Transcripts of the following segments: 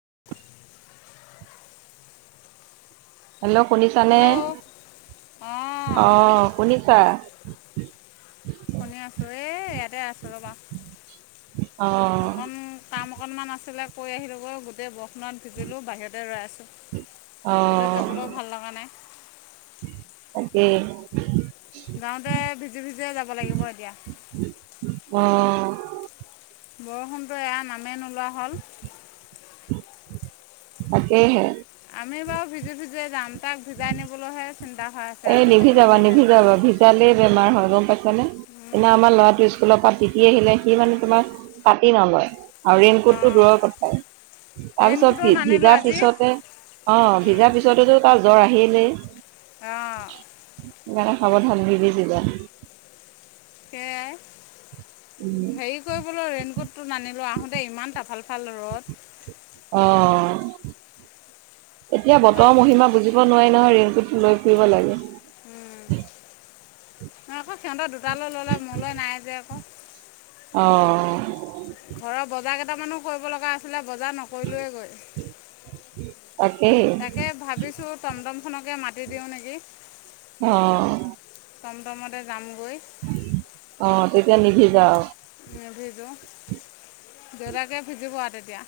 [inaudible] Hello শুনিছানে, hello অঁ অ' শুনিছা? শুনি আছোঁ। এ, ইয়াতে আছোঁ ৰবা। অ' অকন কাম অকনমান আছিলে কৰি আহিলোঁগৈ গোটেই বস কিমান বিজিলোঁ। বাহিৰতে ৰৈ আছোঁ। ভিতৰত যাবলৈও ভাল লগা নাই। তাকে। যাওঁতে ভিজি ভিজিয়ে যাব লাগিব এতিয়া। অ'। বৰষুণটো এয়া নামেই নোলোৱা হ'ল। তাকে হে। আমি বাৰু ভিজি ভিজে যাম, তাক ভিজাই নিবলৈহে চিন্তা হৈ আছে এ, আজিকালি নিভিজাবা যিহে জ্বৰ নিভভিজাবা, ভিজালেই বেমাৰ হয় গ'ম পাইছানে? এনে আমাৰ ল'ৰাটো স্কুলৰ পৰা তিতি আহিলে সি মানে তোমাৰ ছাতি নলয়। আৰু ৰেইনকোটো অঁ দূৰৰ কথাই। তাৰ ৰেইনকোটো পিছত হি, নানিলোঁ ভিজাৰ আজি পিছতে অ' ভিজাৰ পিছতেতো তাৰ জ্বৰ আহিলেই। অঁ [unintelligible] সাৱধান নিভিজিবা। সেয়াই। উম হেৰি কৰিবলৈ ৰেইন কোটটো নানিলোঁ, আহোতে ইমান তফাল ফাল ৰ'দ। অ' এতিয়া বতৰ ইয়াত মহিমা বুজিব নোৱিৰি নহয় ৰেইনকোটটো লৈ ফুৰিব লাগে। উম, আকৌ সিহঁতৰ দুটালৈ ল'লে মোলৈ নাই যে আকৌ। অহ'। ঘৰৰ বজাৰ কেইটামানো কৰিব লগা আছিলে, বজাৰ নকৰিলোৱেই গৈ- তাকেই তাকে ভাবিছো টমটমখনকে মাতি দিওঁ নেকি। অ'। টম টমতে যাম। অ তেতিয়া নিভিজা আৰু নিভিজো দেউতাকে ভিজিব আৰু তেতিয়া।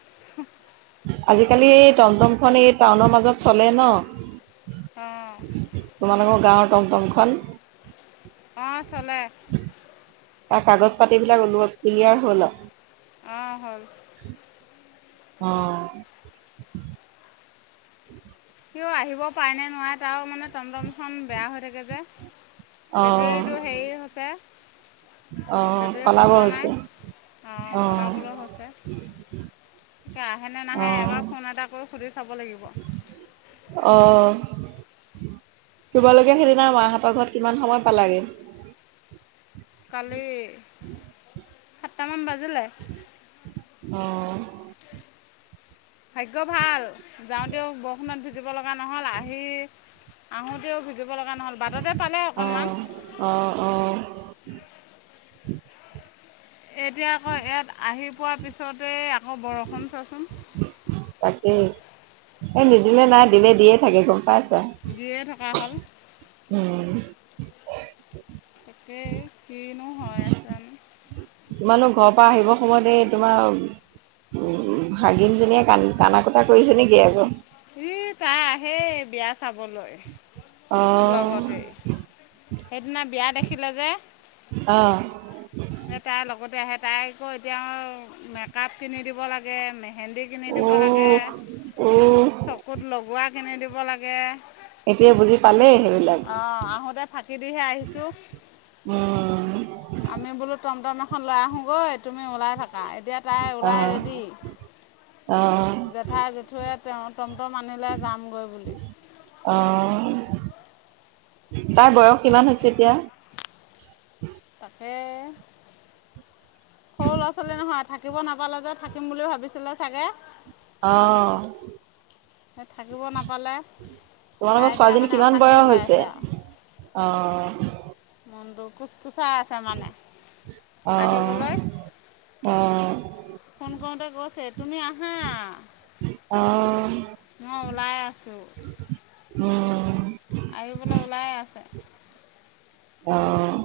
আজিকালি এই টমটমখন এই টাউনৰ মাজত চলে ন। অঁ তোমালোকৰ গাঁৱৰ টমটমখন- অঁ চলে ত, কাগজ পাতিবিলাক ক্লিয়াৰ হ'ল আ। অহ' হ'ল। অ'। সিয়ো আহিব পাৰে নে নোৱাৰে তাৰ মানে টমটমখন বেয়া হৈ থাকে যে। অ বেটেৰীটো হেৰি হৈছে। অ' সলাব হৈছে। অ' সলাবলৈ হৈছে আহে নে অ নাহে এবাৰ ফোন এটা কৰো। সুধি চাব লাগিব। আহ। তোমালোকে সেইদিনা মাহঁতৰ ঘৰত কিমান সময় পালাগে। কালি সাতটামান বাজি- অহ' ভাগ্য ভাল যাওঁতেও বৰষুণত ভিজিব লগা নহ'ল আহি আহোঁতেও। ভিজিব লগা নহ'ল বাটতে পালে অকণমান অহ' অহ' অহ'। এতিয়া আকৌ ইয়াত আহি পোৱাৰ পিছতে আকৌ বৰষুণ চোৱাচোন। তাকেই এই নিদিলে নাই দিলে দিয়ে থাকে গ'ম পাইছা, দিয়ে থকা হ'ল উম। [unintelligible] এই কিনো হৈ আছে। তাৰপা আহিব সময় সেই তোমাৰ উম, ভাগিনজনীয়ে কান কানা কটা কৰিছে নেকি আকৌ। এ তাই আহে বিয়া চাবলৈ। অ', লগতে সেইদিনা বিয়া দেখিলে যে। অ'। সেই তাই লগতে আহে তাই আকৌ এতিয়া মেকআপ কিনি দিব লাগে। ভেন্দী কিনি দিব লাগে। উহ, উহ, ক'ত লগোৱা কিনি দিব লাগে। এতিয়া বুজি পালেই সেইবিলাক। অহ' আহোতে ফাকি দিহে আহিছো। উম, আমি বোলো টমটম এখন লৈ আহোঁগৈ। তুমি ওলাই থাকা, এতিয়া তাই ওলাই অ', ৰেডি। অ', জেঠাই জেঠুৱে তেওঁ। টমটম আনিলে যামগৈ বুলি। তাই বয়স কিমান হৈছে এতিয়া। তাকে সৰু ল'ৰা ছোৱালী নহয় থাকে। থাকিব নাপালে যে থাকিম বুলি ভাবিছিলে চাগে। অহ' হে থাকিব নাপালে। তাই তোমালোকৰ এতিয়া ছোৱালীজনী মানে কিমান অশান্তি বয়স হৈ হৈছে আছে আৰু অ'। মনটো কোচ কোচাই আছে মানে অ', আহিবলৈ। অ', ফোন কৰোতে কৈছে তুমি আহা। অ', মই ওলাই আছোঁ। উম। আহিবলৈ ওলাই আছে। অ'।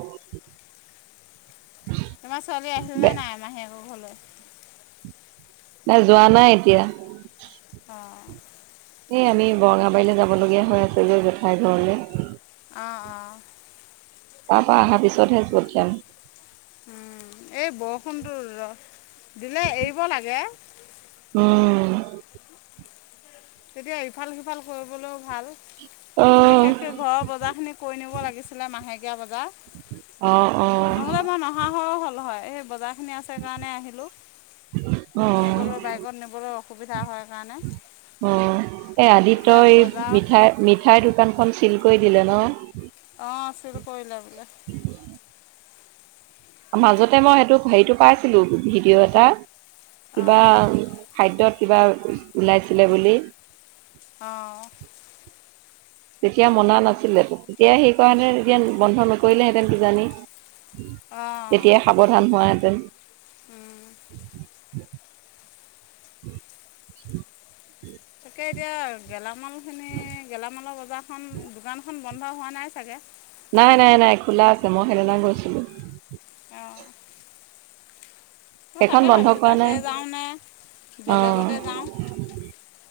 তোমাৰ ছোৱালী আহিল নে বে নাই মাজীয়েকৰ ঘৰলৈ? তাই যোৱা নাই এতিয়া। অ'। এই আমি বৰঙাবাৰীলৈ যাবলগীয়া হৈ আছে জেঠাই ঘৰলৈ। অ', অ'। তাৰপা অহাৰ পিছতহে লৈ যাম। উম, এই বৰষুণটো দিলে এৰিব লাগে। উম। তেতিয়া ইফাল সিফাল কৰিবলৈও ভাল। মোৰ অ', বিশেষকৈ ঘৰৰ বজাৰখিনি কৰি নিব লাগিছিলে মাহেকীয়া বজাৰ। অ', অ', নহ'লে মই নহা হৈও হ'ল হয়, এই বজাৰখিনি আছে কাৰণে আহিলোঁ। অ', নিবলৈ বাইকত নিবলৈ অসুবিধা হয় কাৰণে। অ', এই আদিত্য এতিয়া এই বজাৰ মিঠাই, মিঠাইৰ দোকানখন চিল কৰি দিলে ন? অঁ চিল কৰিলে বোলে মাজতে মই সেইটো হেৰিটো পাইছিলোঁ ভিডিঅ' এটা। কিবা অঁ খাদ্যত কিবা ওলাইছিলে বুলি। অ'। তেতিয়া মনা নাছিলে, তেতিয়া সেইকাৰণে যেতিয়া বন্ধ নকৰিলেহেঁতেন কিজানি। অঁ তেতিয়াই সাৱধান হোৱাহেঁতেন। উম। [inaudible] তাকে এতিয়া গেলামালখিনি, গেলামালৰ বজাৰখন দোকানখন। বন্ধ হোৱা নাই চাগে? নাই, নাই, নাই খোলা আছে, মই সেইদিনা গৈছিলোঁ। অঁ মই সেইখন তাকে বন্ধ ভাবিছোঁ, কৰা তাতে নাই যাওঁ নে অ', বেলেগতে যাওঁ।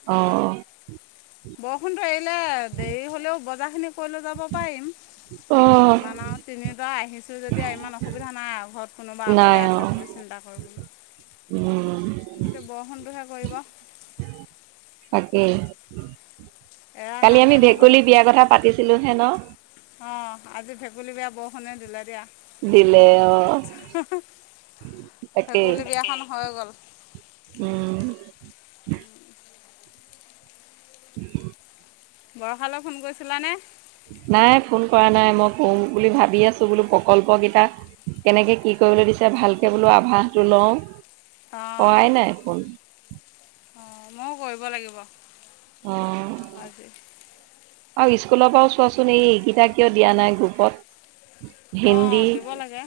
অ'। বৰষুণটো এৰিলে দেৰি হ'লেও বজাৰ খিনি কৈ লৈ যাব পাৰিম, অ', ইমান আৰু তিনিওটা আহিছোঁ যেতিয়া ইমান অসুবিধা নাই ঘৰত। কোনোবা নাই অকলে অ আছে বুলি চিন্তা কৰিবলৈ, উম কিন্ত বৰষুণটোহে। কৰিব। তাকেই। এৰা কালি আমি নামেই নলয় ভেকুলী বিয়াৰ কথা পাতিছিলোঁ হে ন। অঁ আজি ভেকুলী বিয়া বৰষুণে দিলে দিয়া। দিলে অ', তাকেই। ভেকুলী বিয়াখন হৈ গ'ল উম। [unintelligible] বৰষালৈ ফোন কৰিছিলাঁনে? নাই ফোন কৰা নাই মই, কওঁ বুলি ভাবি আছোঁ বোলো প্ৰকল্প কেইটা। কেনেকে কি কৰিবলৈ দিছে, ভালকে বোলো আভাসটো লওঁ। কৰাই নাই ফোন। অ', ময়ো কৰিব লাগিব। আজি অ'। আৰু স্কুলৰ পৰাও চোৱাচোন এই, এইকেইটা কিয় দিয়া নাই গ্ৰুপত। অঁ হিন্দী, দিব লাগে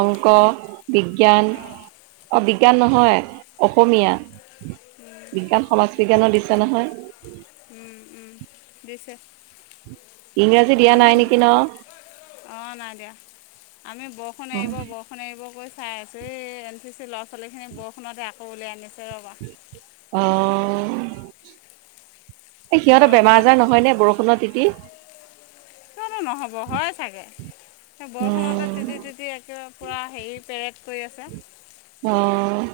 অংক। বিজ্ঞান অঁ অ', বিজ্ঞান নহয়। অসমীয়া, বিজ্ঞান, সমাজ বিজ্ঞানৰ দিছে নহয়? উম, উম, দিছে। ইংৰাজী দিয়া নাই নেকি ন? অ', নাই দিয়া আমি বৰষুণ অ অ এৰিব, বৰষুণ এৰিব কৈ চাই আছোঁ এই এন চি চি ল'ৰা ছোৱালীখিনি বৰষুণতে আকৌ উলিয়াইনিছে ৰ'বা। অহ' এ সিহঁত বেম বৰষুণতে আজাৰ নহয় নে বৰষুণৰ তিতি। কিয়নো নহ'ব হয় চাগে, সেই বৰষুণতে উম, তিতি তিতি একে পূৰা হেৰি পেৰেট। কৰি আছে। অ'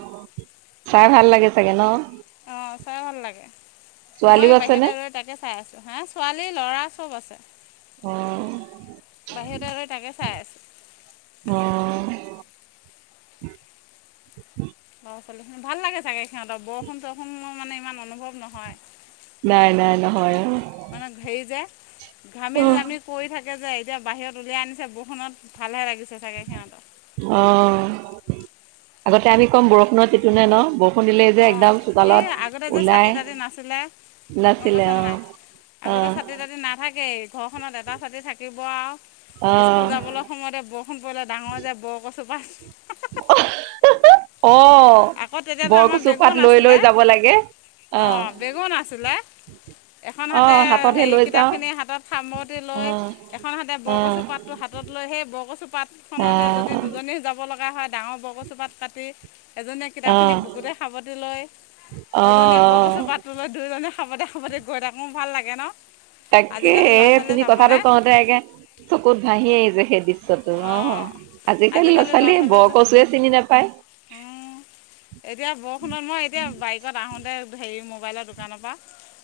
চাই ভাল লাগে চাগে ন। অহ' চাই ভাল লাগে। মই ছোৱালীও আছেনে বাহিৰতে ৰৈ তাকে চাই আছোঁ, হা ছোৱালী ল'ৰা চ'ব আছে। অ বাহিৰত ৰৈ তাকে চাই অ আছোঁ। [unintelligible] অ' ল'ৰা ছোৱালী ভাল লাগে চাগে সিহঁতৰ বৰষুণ চৰষুণ মানে ইমান অনুভৱ নহয়। নাই, নাই, নহয়। মানে হেৰি যে ঘামি অ জামি কৰি থাকে যে এতিয়া বাহিৰত উলিয়াই আনিছে বৰষুণত ভালহে লাগিছে। [unintelligible] চাকে সিহতক। অ আগতে আমি কম বৰষুণ টিটো নে ন। দিলেই যে অ' একদম এই চোতালত আগতে যে ওলাই চাতি তাতি নাছিলে গ'ম নাছিলে পাইছানে অ নাই। অ আগতে ছাতি তাতি নাথাকেই ঘৰখনত এটা ছাতি থাকিব। বৰ আৰু অ স্কুল যাবলৈ সময়তে বৰষুণ পৰিলে ডাঙৰ যে বৰ কছু পাত। আকৌ অ' তেতিয়াতো বৰকচু পাত লৈ লৈ যাব লাগে। অ' বেগও নাছিলে। এখন অ হাতে হাততহে হেৰি লৈ কিতাপ যাওঁ খিনি হাতত সামৰতি অ লৈ এখন হাতে অ বৰকচু পাতো হাত পাতত লৈ সেই বৰকচু পাতখনতে যদি অ', দুজনী যাব লগা হয় ডাঙৰ বৰকচু পাত কাটি এজনীয়ে কিতাপখিনি অ', বুকুতে সাৱতি লয় এজনীয়ে বৰকচু অ', পাতটো লয় দুয়োজনীয়ে খাবতে খাবতে গৈ থাকো ভাল লাগে ন। তাকে আজিকালি এ ল'ৰা তুমি ছোৱালীয়ে কথাাতটো যাবনে কওঁতে একে চকুত ভাহি আহিছে সেই দৃশ্য তো, অ' অঁ আজিকালি ল'ৰা ছোৱালীয়ে বৰ কচুৱে চিনি নাপায়। এতিয়া বৰষুণত মই এতিয়া বাইকত আহোতে হেৰি মই মোবাইলৰ দোকানৰ পৰা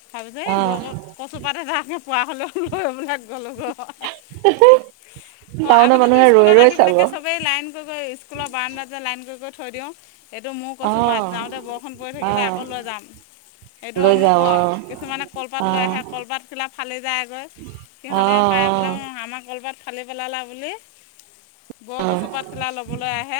তাৰ পিছত এই বৰ অ', কচুপাট এটা পোৱা হ'লেও লয়পেলায়। গলোঁ গৈ হয়। অ' টাউনৰ আগতেতো মানুহে ৰৈ স্কুলত ৰৈ আহি চাব পেলাই চবেই লাইন কৈ কৈ স্কুলত বাৰাণ্ডাত যে লাইন কৰি কৰি থৈ দিওঁ। এইটো মোৰ কচো পাত, অ', যাওঁতে বৰষুণ পৰি থাকিলে অ', আকৌ লৈ যাম। এইটো লৈ অমুক যাওঁ অ' কিছুমানে কলপাত লৈ অ', আহে কলপাত খিলা ফালি যায়গৈ। সিহঁতে পাই পেলা অ' আমাৰ কলপাত ফালি পেলালা বুলি বৰ কছু। অ', কছুপাট খিলা ল'বলৈ আহে।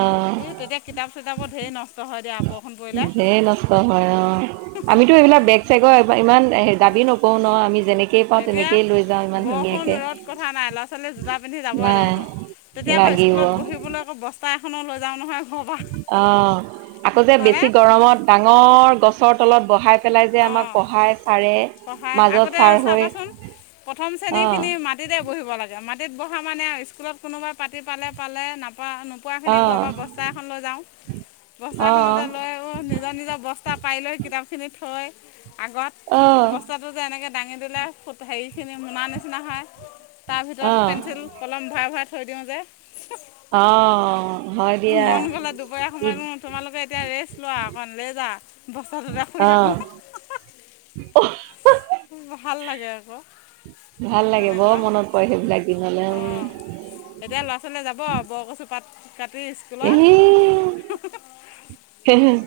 অ', তেতিয়া কিতাপ চিতাপো ধে নষ্ট হয় দিয়া বৰষুণ পৰিলে। ধেৰ নষ্ট হয় অ', আমিতো এইবিলাক বেগ চেগৰ ইমান দাবী অঁ নকৰওঁ ন আমি যেনেকেই পাওঁ। এতিয়া তেনেকেই লৈ যাওঁ ইমান। বৰষুণ ধুনীয়াকে ৰ'দ কথা নাই। ল'ৰা ছোৱালী জোতা পিন্ধি যাবই নাই লাগিব। তেতিয়া আকৌ স্কুলত লাগিব বহিবলৈ আকৌ বস্তা এখনো লৈ যাওঁ নহয় ঘৰৰ পৰা অ' আকৌ যে হয়নে বেছি গৰমত ডাঙৰ গছৰ তলত বহাই পেলাই যে আমাক অঁ পঢ়াই চাৰে। পঢ়ায়। আগতে চাবাচোন প্ৰথম শ্ৰেণী অ', খিনি মাটিতে বহিব লাগে মাটি মাটিত বহা মানে আৰু স্কুলত কোনোবাই পাতি পালে পালে নাপ নোপোৱাখিনি ঘৰৰ অ', পৰা বস্তা এখন লৈ যাওঁ। বস্তা অ', খনতে লৈ নিজৰ নিজৰ বস্তা পাই লৈ কিতাপ খিনি থয়। আগত অ', বস্তাটো যে এনেকৈ দাঙি দিলে হেৰিখিনি মোনা নিচিনা হয়। তাৰ ভিতৰত অ', পেঞ্চিল, কলম ভৰাই ভৰাই থৈ দিওঁ যে। অ', হয় দিয়া মন গ'লে দুপৰীয়া ই সময়ত তোমালোকে এতিয়া ৰেষ্ট লোৱা অকন লে যা। বস্তাটোতে শুই থাকো অ', ভাল লাগে আকৌ। [inaudible] ভাল লাগে বৰ তেনেকুৱা মনত পৰে সেইবিলাক দিন'লে। অঁ এতিয়া ল'ৰা ছোৱালীয়ে যাব বৰকচু পাত। কাটি স্কুলত। এ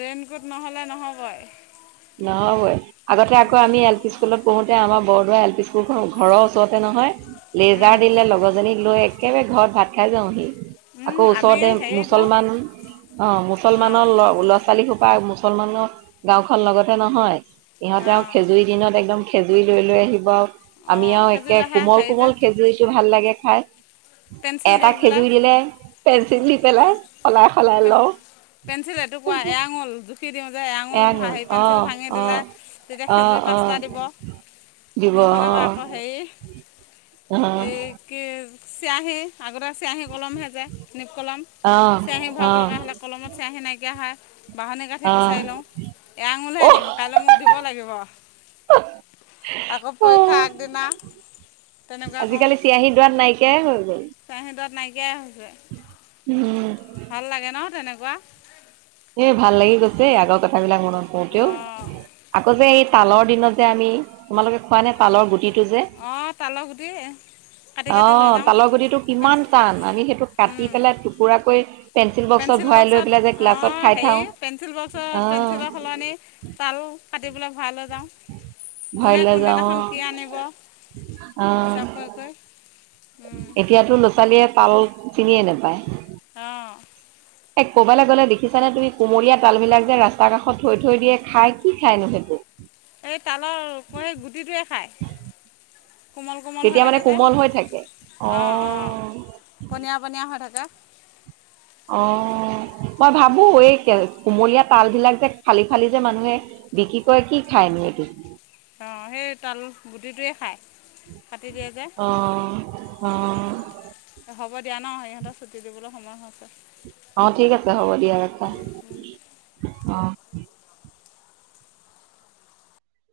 ৰেইনকোট নহলে নহ'বই। নহ'বই, আগতে আকৌ আমি এল পি স্কুলত পঢ়োতে আমা বৰদোৱা এল পি স্কুলখন ঘৰৰ ওচৰতে নহয়, লেজাৰ উম, দিলে লগৰজনীক লৈ। একেবাৰে ঘৰত ভাত খাই যাওঁহি। উম, আকৌ আমি ওচৰতে হেৰি কৰোঁ মুছলমান অ', অঁ মুছলমানৰ ল- ল'ৰা ছোৱালী। মুছলমানৰ গাঁওখন লগতে নহয়, ইহঁতে আও অঁ খেজুৰ দিনত একদম খেজুৰৰি লৈ, লৈ আহিব আৰু আমি অঁ আৰু সেইযোৰ একে লেখা কোমল, হেৰি যে কোমল খেজুৰিতটো ভাল লাগে খাই। পেঞ্চিল দি এটা পেলাই খেজুৰি দিলে, পেঞ্চিল দি অঁ পেলাই সলাই, সলাই পে- লওঁ। পেঞ্চিল এইটুকুৰা এয়াঙুল। কি দিওঁ যে এয়াঙুল এয়া গ'ল হেৰি অ পেঞ্চিল ভাঙি অ দিলে, তেতিয়া অ খেজুৰ অ পাঁচটা দিব। দিব নহ'লে বাৰু অ আকৌ হেৰি অ', অ', এই কি চিয়াহী। আগতে চিয়াহী কলম হে যে নিপ কলম, চেয়হী ভৰাব লগা অ', হ'লে কলমত চিয়াহী নাইকিয়া হয়। বঢ়নি কাঠি অ', বিচাৰি লওঁ, এয়াঙুলহে অহ, দিম কাইলৈ মোক দিব লাগিব। আকৌ পৰীক্ষা অ', আগদিনা তেনেকুৱা কৰোঁ। আজিকালি চিয়াহী দোৱাত নাইকিয়াই হৈ গ'ল। তাই হাতত নাইকিয়াই হৈছে। উম, ভাল লাগে ন তেনেকুৱা। এ, ভাল লাগি গৈছে আগৰ কথাবিলাক মনত পৰোঁতেও অঁ আকৌ যে এ তালৰ দিনত যে আমি তোমালোকে খোৱা নে তালৰ গুটি? অ', তালৰ গুটি। কাটি কাটি লৈ অ', যাওঁ তালৰ গুটিটো কিমান টান, আমি সেইটো কাটি পেলাই টুকুৰা কৰি পেঞ্চিল বক্সত। ভৰাই লৈ পেলাই যে ক্লাছত খাই। হেৰি থাও পেঞ্চিল বক্সত অ', পেঞ্চিলৰ সলনি তাল কাটি পেলাই ভৰাই লৈ যাওঁ। ভৰাই কোনে লৈ যাওঁ কোনদিনাখন অ', কি আনিব, অ', হিচাপ কৰি, কৰি। এতিয়াতো ল'ৰা ছোৱালীয়ে তাল চিনিয়ে নাপায়। অ'। এ, ক'বালে গ'লে দেখিছা নে তুমি কমলীয়া তাল বিলাক যে ৰাস্তা কাষত থৈ, থৈ দিয়ে খাই কি খাইনো সেইটো? এই তালৰ সেই গুটিটোৱে খায়। কোমল, কোমল হৈ তেতিয়া মানে থাকে যে কোমল হৈ থাকে অ', অ', পনীয়া, পনীয়া হৈ থাকে। অ'। মই ভাবোঁ, এই কুমলীয়া তাল বিলাক যে ফালি, ফালি যে মানুহে বিক্ৰী কৰে কি খায়। [unintelligible] অ', সেই তাল গুটিটোৱে খায় কাটি দিয়ে যে। অ অ হ'ব দিয়া ন, সিহঁতৰ ছুটি দিবলৈ সময় হৈছে। অ', ঠিক আছে হ'ব দিয়া ৰাখা অ'।